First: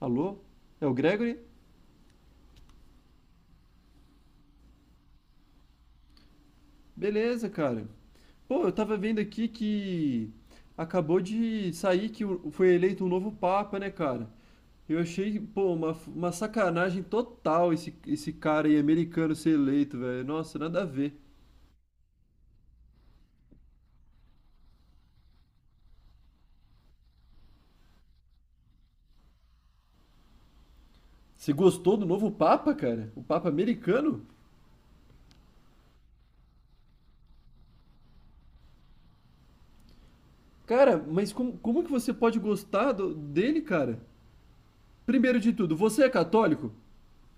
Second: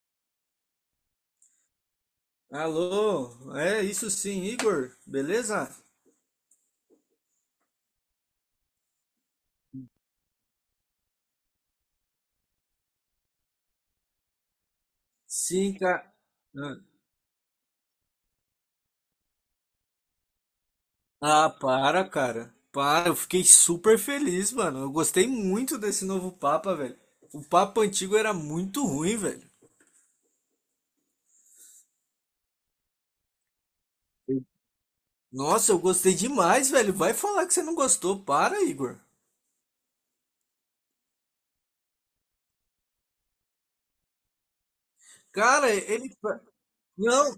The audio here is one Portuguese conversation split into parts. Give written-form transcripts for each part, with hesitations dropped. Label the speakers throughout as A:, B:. A: Alô? É o Gregory?
B: Alô, é isso sim, Igor, beleza?
A: Beleza, cara. Pô, eu tava vendo aqui que acabou de sair que foi eleito um novo Papa, né, cara? Eu achei, pô,
B: Sim,
A: uma,
B: cara.
A: uma
B: Ah,
A: sacanagem total esse cara aí americano ser eleito, velho. Nossa, nada a ver.
B: para, cara. Para, eu fiquei super feliz, mano. Eu gostei muito desse novo Papa, velho. O Papa antigo era muito ruim, velho.
A: Você gostou do novo Papa, cara? O Papa americano?
B: Nossa, eu gostei demais, velho. Vai falar que você não gostou. Para, Igor.
A: Cara, mas como que você pode gostar dele, cara? Primeiro de
B: Cara,
A: tudo, você é
B: ele.
A: católico?
B: Não,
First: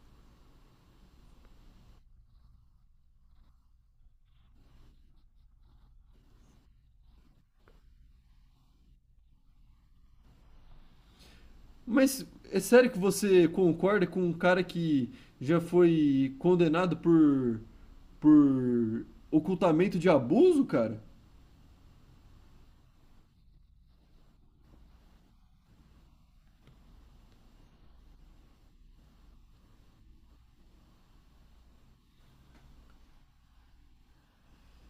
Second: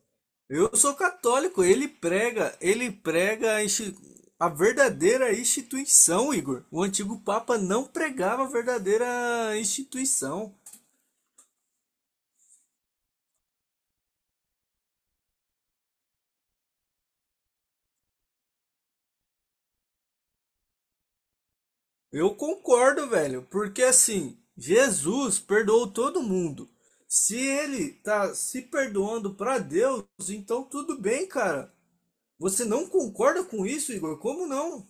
B: eu sou católico. Ele prega a verdadeira instituição, Igor. O antigo Papa não pregava a verdadeira instituição.
A: Mas é sério que você concorda com um cara que já foi condenado por ocultamento de abuso, cara?
B: Eu concordo, velho, porque assim, Jesus perdoou todo mundo. Se ele tá se perdoando pra Deus, então tudo bem, cara. Você não concorda com isso, Igor? Como não?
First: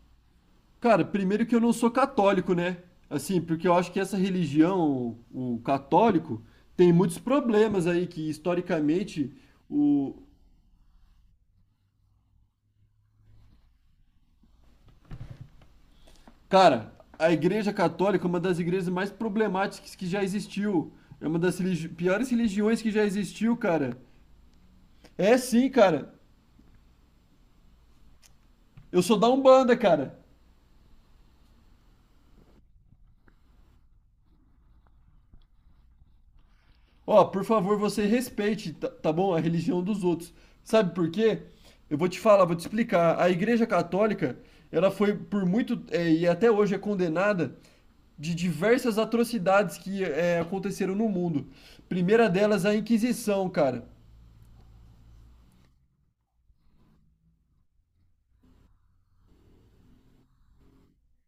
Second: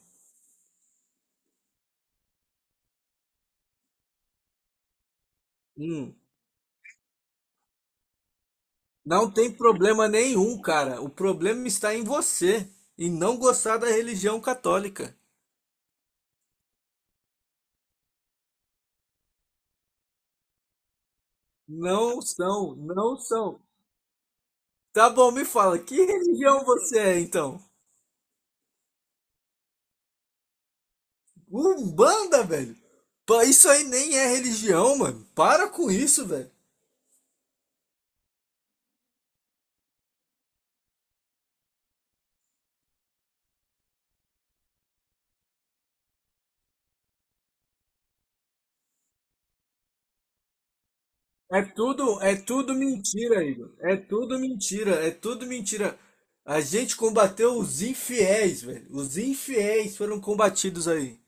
A: Cara, primeiro que eu não sou católico, né? Assim, porque eu acho que essa religião, o
B: Hum.
A: católico, tem muitos problemas aí que historicamente
B: Não tem problema
A: o
B: nenhum, cara. O problema está em você, em não gostar da religião católica.
A: cara, a Igreja Católica é uma das igrejas mais problemáticas que já existiu. É uma das
B: Não
A: piores
B: são,
A: religiões que já
B: não
A: existiu,
B: são.
A: cara.
B: Tá bom,
A: É
B: me
A: sim,
B: fala, que
A: cara.
B: religião você é então?
A: Eu sou da Umbanda, cara.
B: Umbanda, velho? Pô, isso aí nem é religião, mano. Para com isso, velho.
A: Ó, por favor, você respeite, tá bom? A religião dos outros. Sabe por quê? Eu vou te falar, vou te explicar. A Igreja Católica, ela foi por muito, e até hoje é condenada de diversas atrocidades que aconteceram no mundo.
B: É tudo,
A: Primeira
B: é
A: delas, a
B: tudo mentira,
A: Inquisição,
B: Igor.
A: cara.
B: É tudo mentira, é tudo mentira. A gente combateu os infiéis, velho. Os infiéis foram combatidos aí.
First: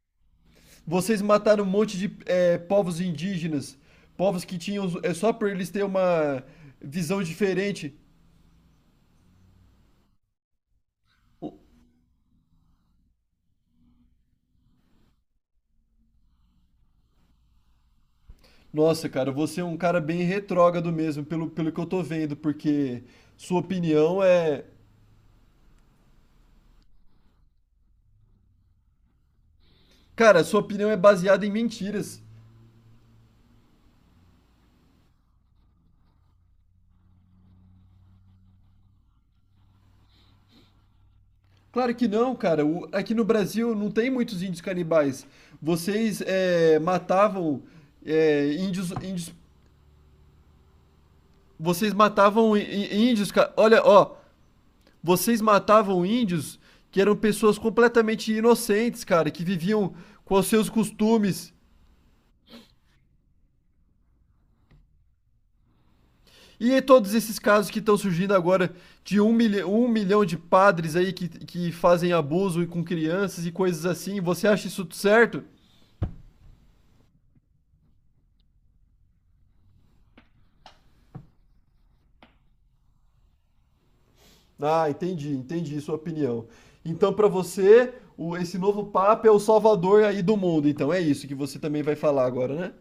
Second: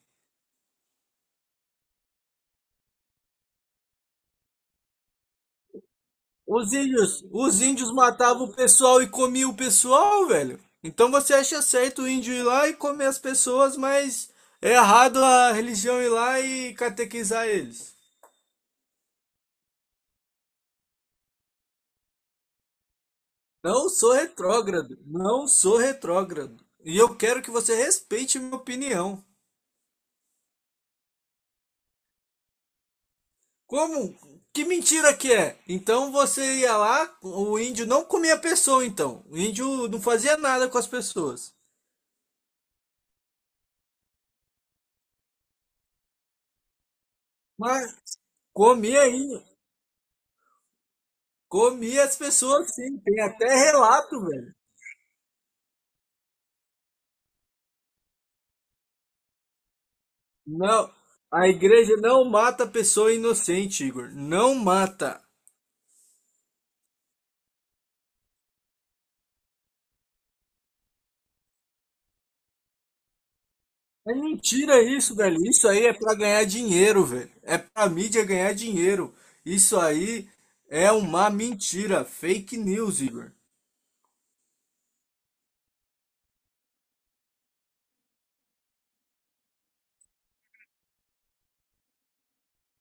A: Vocês mataram um monte de povos indígenas, povos que tinham, é só por eles terem uma
B: Os
A: visão
B: índios, os índios
A: diferente.
B: matavam o pessoal e comiam o pessoal, velho. Então você
A: O-
B: acha certo o índio ir lá e comer as pessoas, mas é errado a religião ir lá e catequizar eles.
A: Nossa, cara, você é um cara bem retrógrado mesmo, pelo que eu tô vendo, porque sua
B: Não sou
A: opinião é.
B: retrógrado, não sou retrógrado. E eu quero que você respeite minha opinião.
A: Cara, sua opinião é baseada em mentiras.
B: Como? Que mentira que é? Então você ia lá, o índio não comia a pessoa então. O índio não fazia nada com as pessoas.
A: Claro que não, cara. Aqui no Brasil não tem muitos índios canibais. Vocês matavam
B: Mas comia
A: índios.
B: aí.
A: Vocês
B: Comia as
A: matavam
B: pessoas, sim. Tem
A: índios, cara.
B: até
A: Olha, ó.
B: relato, velho.
A: Vocês matavam índios que eram pessoas completamente inocentes, cara, que viviam com os seus
B: Não, a
A: costumes.
B: igreja não mata pessoa inocente, Igor. Não mata.
A: E todos esses casos que estão surgindo agora de um milhão de padres aí que fazem abuso com crianças e coisas
B: É
A: assim, você acha
B: mentira
A: isso
B: isso, velho.
A: certo?
B: Isso aí é pra ganhar dinheiro, velho. É pra mídia ganhar dinheiro. Isso aí é uma mentira. Fake news, Igor.
A: Ah, entendi sua opinião. Então, para você, esse novo Papa é o salvador aí do mundo. Então, é isso que você também vai falar agora, né?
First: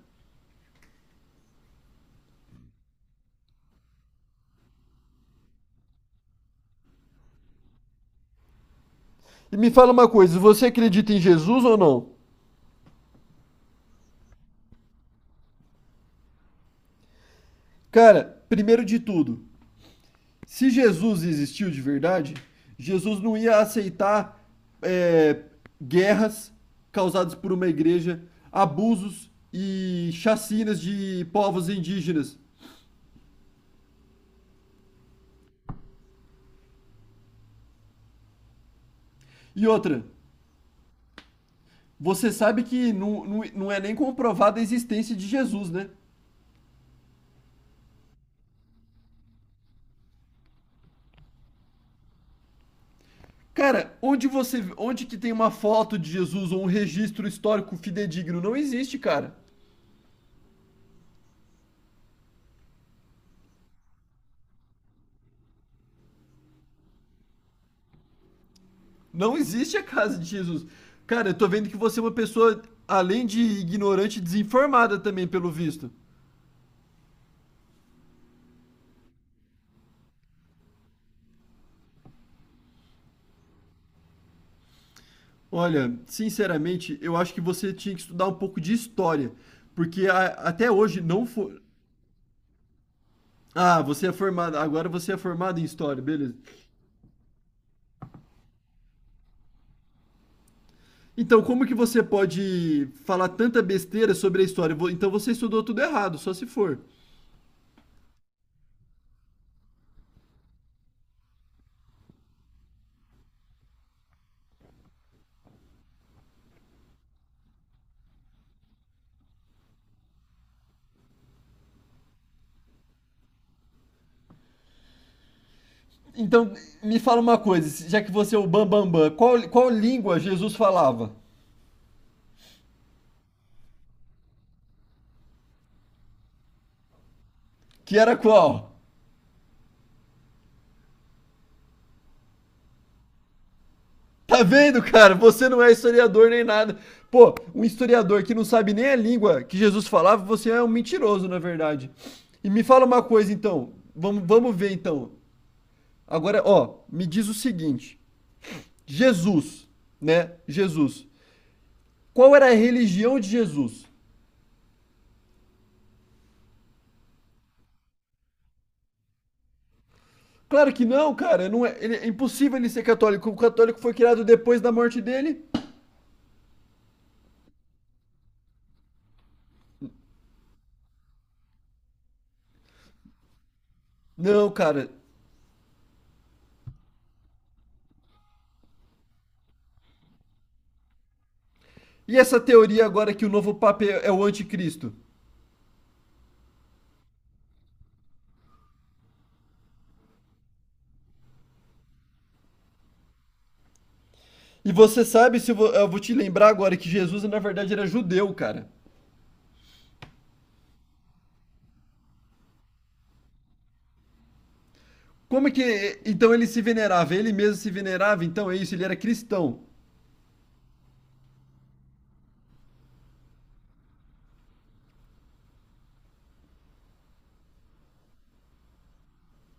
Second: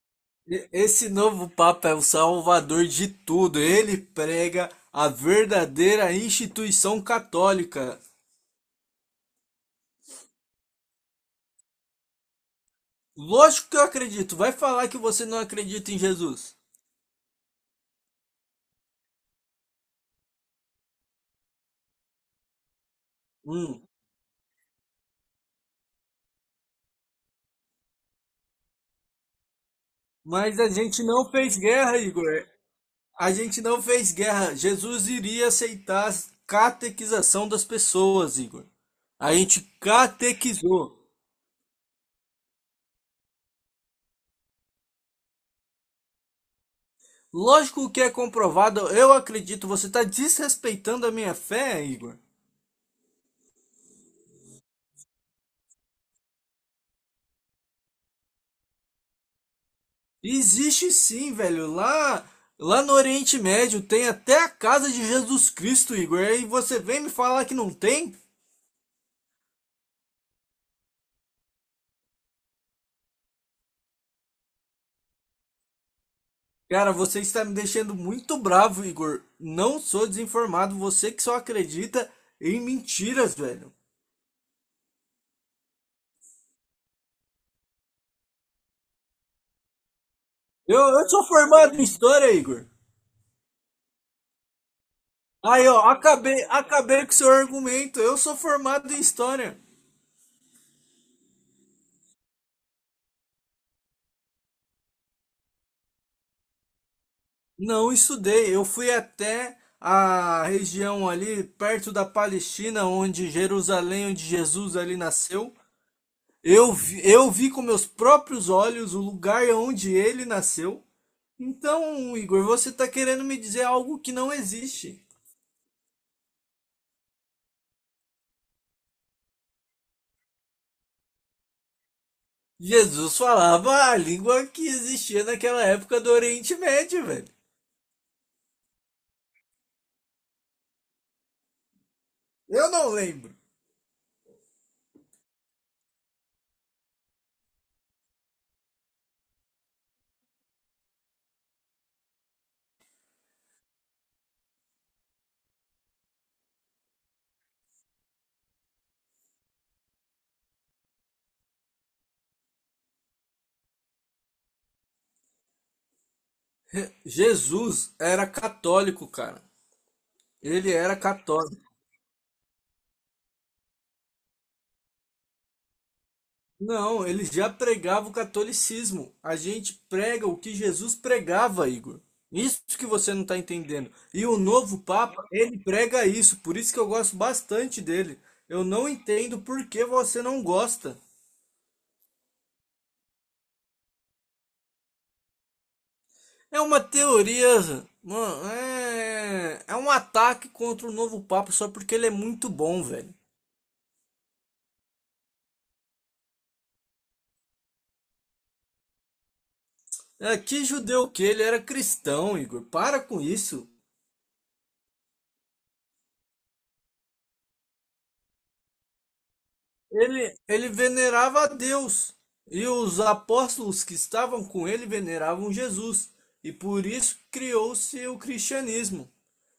B: Esse novo Papa é o salvador de tudo. Ele prega a verdadeira instituição católica.
A: E me fala uma coisa, você acredita em Jesus ou não?
B: Lógico que eu acredito. Vai falar que você não acredita em Jesus.
A: Cara, primeiro de tudo, se Jesus existiu de verdade, Jesus não ia
B: Hum.
A: aceitar é, guerras causadas por uma igreja, abusos e
B: Mas a
A: chacinas
B: gente
A: de
B: não fez
A: povos
B: guerra,
A: indígenas.
B: Igor. A gente não fez guerra. Jesus iria aceitar a catequização das pessoas, Igor. A gente
A: E outra,
B: catequizou.
A: você sabe que não é nem comprovada a existência de Jesus, né?
B: Lógico que é comprovado, eu acredito, você está desrespeitando a minha fé, Igor.
A: Cara, onde que tem uma foto de Jesus ou um registro histórico fidedigno? Não existe, cara.
B: Existe sim, velho. Lá no Oriente Médio tem até a casa de Jesus Cristo, Igor. E você vem me falar que não tem?
A: Não existe a casa de Jesus. Cara, eu tô vendo que você é uma pessoa, além de ignorante, desinformada também, pelo visto.
B: Cara, você está me deixando muito bravo, Igor. Não sou desinformado, você que só acredita em mentiras, velho.
A: Olha, sinceramente, eu acho que você tinha que estudar um pouco de história. Porque até
B: Eu,
A: hoje
B: eu sou
A: não foi.
B: formado em história, Igor.
A: Ah, você é formada. Agora você é formada em
B: Aí, ó,
A: história, beleza.
B: acabei com seu argumento. Eu sou formado em história.
A: Então, como que você pode falar tanta besteira sobre a história? Então você estudou tudo errado, só se for.
B: Não estudei. Eu fui até a região ali perto da Palestina, onde Jerusalém, onde Jesus ali nasceu. Eu vi com meus próprios olhos o lugar onde ele nasceu. Então, Igor, você está querendo me dizer algo que não existe.
A: Então, me fala uma coisa, já que você é o Bambambam, qual língua Jesus falava?
B: Jesus falava a língua que existia naquela época do Oriente Médio, velho.
A: Que era qual?
B: Eu não lembro.
A: Tá vendo, cara? Você não é historiador nem nada. Pô, um historiador que não sabe nem a língua que Jesus falava, você é um mentiroso, na verdade. E me fala uma coisa, então. Vamos ver, então. Agora, ó, me diz o seguinte: Jesus, né? Jesus. Qual era a religião de Jesus?
B: Jesus era católico, cara. Ele
A: Claro que
B: era
A: não, cara. Não
B: católico.
A: é, é impossível ele ser católico. O católico foi criado depois da morte dele.
B: Não, ele já pregava o catolicismo. A gente prega o que Jesus pregava, Igor. Isso que você não está entendendo. E o
A: Não,
B: novo
A: cara.
B: Papa, ele prega isso. Por isso que eu gosto bastante dele. Eu não entendo por que você não gosta.
A: E essa teoria agora que o novo Papa é o anticristo?
B: É uma teoria, mano. É um ataque contra o novo Papa só porque ele é muito bom, velho.
A: E você sabe, se eu vou te lembrar agora, que Jesus na verdade era judeu, cara.
B: É, que judeu que ele era cristão, Igor. Para com isso.
A: Como é que. Então ele se venerava, ele mesmo se venerava, então é isso, ele era cristão.
B: Ele venerava a Deus e os apóstolos que estavam com ele veneravam Jesus. E por isso criou-se o cristianismo.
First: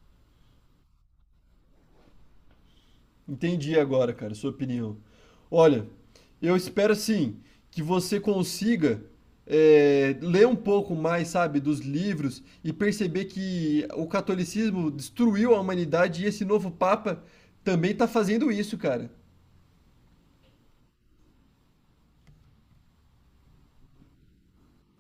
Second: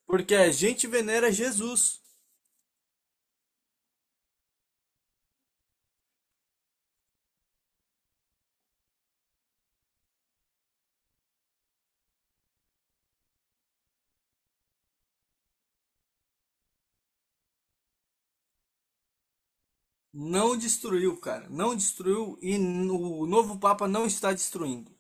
B: Porque a gente venera Jesus.
A: Entendi agora, cara, sua opinião. Olha, eu espero sim que você consiga ler um pouco mais, sabe, dos livros e perceber que o catolicismo destruiu a humanidade e esse novo Papa também está fazendo isso, cara.
B: Não destruiu, cara. Não destruiu e o novo Papa não está destruindo.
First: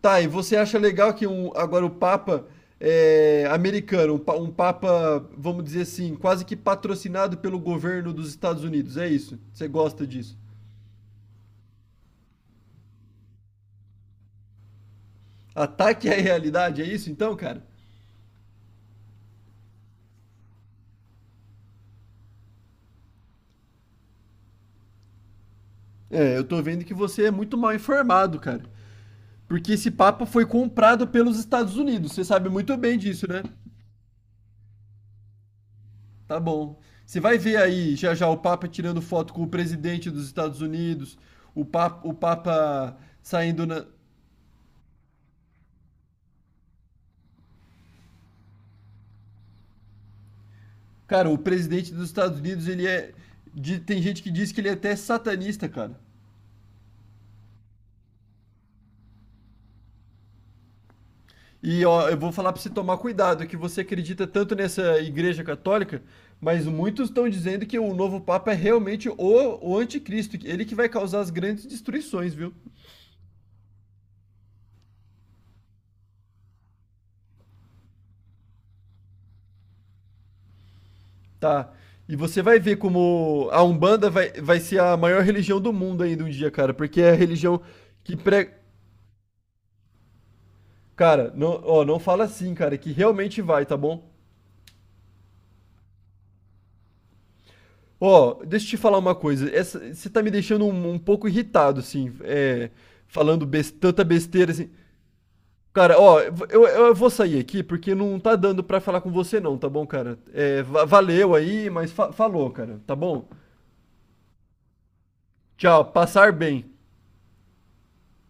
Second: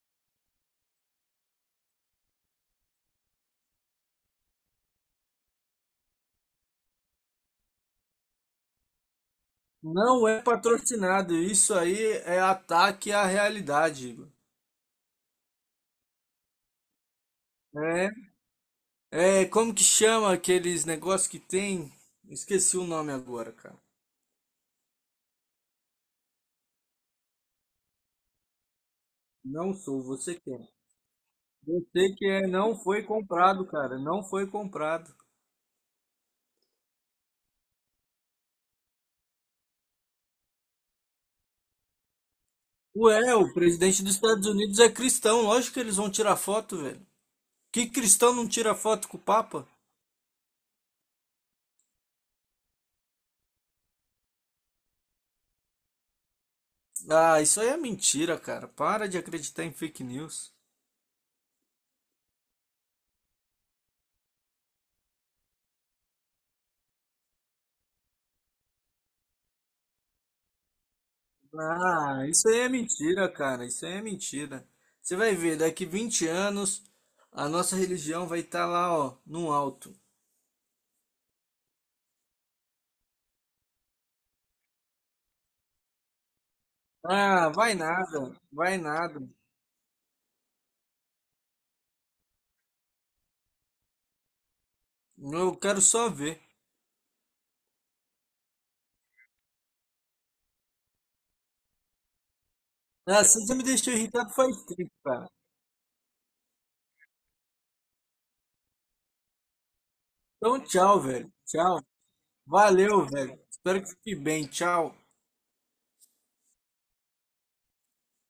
A: Tá, e você acha legal que agora o Papa americano, um Papa, vamos dizer assim, quase que patrocinado pelo governo dos Estados Unidos, é isso? Você gosta
B: Não
A: disso?
B: é patrocinado. Isso aí é ataque à realidade, Igor.
A: Ataque à realidade, é isso então, cara?
B: É, como que chama aqueles negócios que tem? Esqueci o nome agora, cara.
A: É, eu tô vendo que você é muito mal informado, cara.
B: Não
A: Porque esse
B: sou,
A: Papa
B: você
A: foi
B: quer.
A: comprado pelos Estados
B: Eu
A: Unidos,
B: sei
A: você
B: que é,
A: sabe
B: não
A: muito bem
B: foi
A: disso, né?
B: comprado, cara, não foi comprado.
A: Tá bom. Você vai ver aí já já o Papa tirando foto com o presidente dos Estados Unidos, o Papa
B: Ué, o
A: saindo na.
B: presidente dos Estados Unidos é cristão, lógico que eles vão tirar foto, velho. Que cristão não tira foto com o Papa?
A: Cara, o presidente dos Estados Unidos, ele é. Tem gente que diz que ele é até satanista, cara.
B: Ah, isso aí é mentira, cara. Para de acreditar em fake news.
A: E ó, eu vou falar pra você tomar cuidado, que você acredita tanto nessa igreja católica, mas muitos estão dizendo que o novo Papa é realmente o anticristo, ele que vai causar as grandes
B: Ah,
A: destruições,
B: isso
A: viu?
B: aí é mentira, cara. Isso aí é mentira. Você vai ver, daqui 20 anos, a nossa religião vai estar lá, ó, no alto.
A: Tá. E você vai ver como a Umbanda vai ser a maior religião do mundo ainda um dia, cara, porque é a
B: Ah,
A: religião
B: vai
A: que
B: nada,
A: prega.
B: vai nada.
A: Cara, não, ó, não fala assim, cara, que realmente vai, tá bom?
B: Eu quero só ver.
A: Ó, deixa eu te falar uma coisa. Essa, você tá me deixando um pouco irritado, assim,
B: Ah, você
A: falando
B: já me deixou
A: tanta
B: irritado
A: besteira,
B: faz
A: assim.
B: tempo, cara.
A: Cara, ó, eu vou sair aqui porque não tá dando pra falar com você, não, tá bom, cara?
B: Então,
A: É,
B: tchau, velho.
A: valeu aí,
B: Tchau.
A: mas falou, cara, tá
B: Valeu,
A: bom?
B: velho. Espero que fique bem. Tchau.
A: Tchau, passar bem.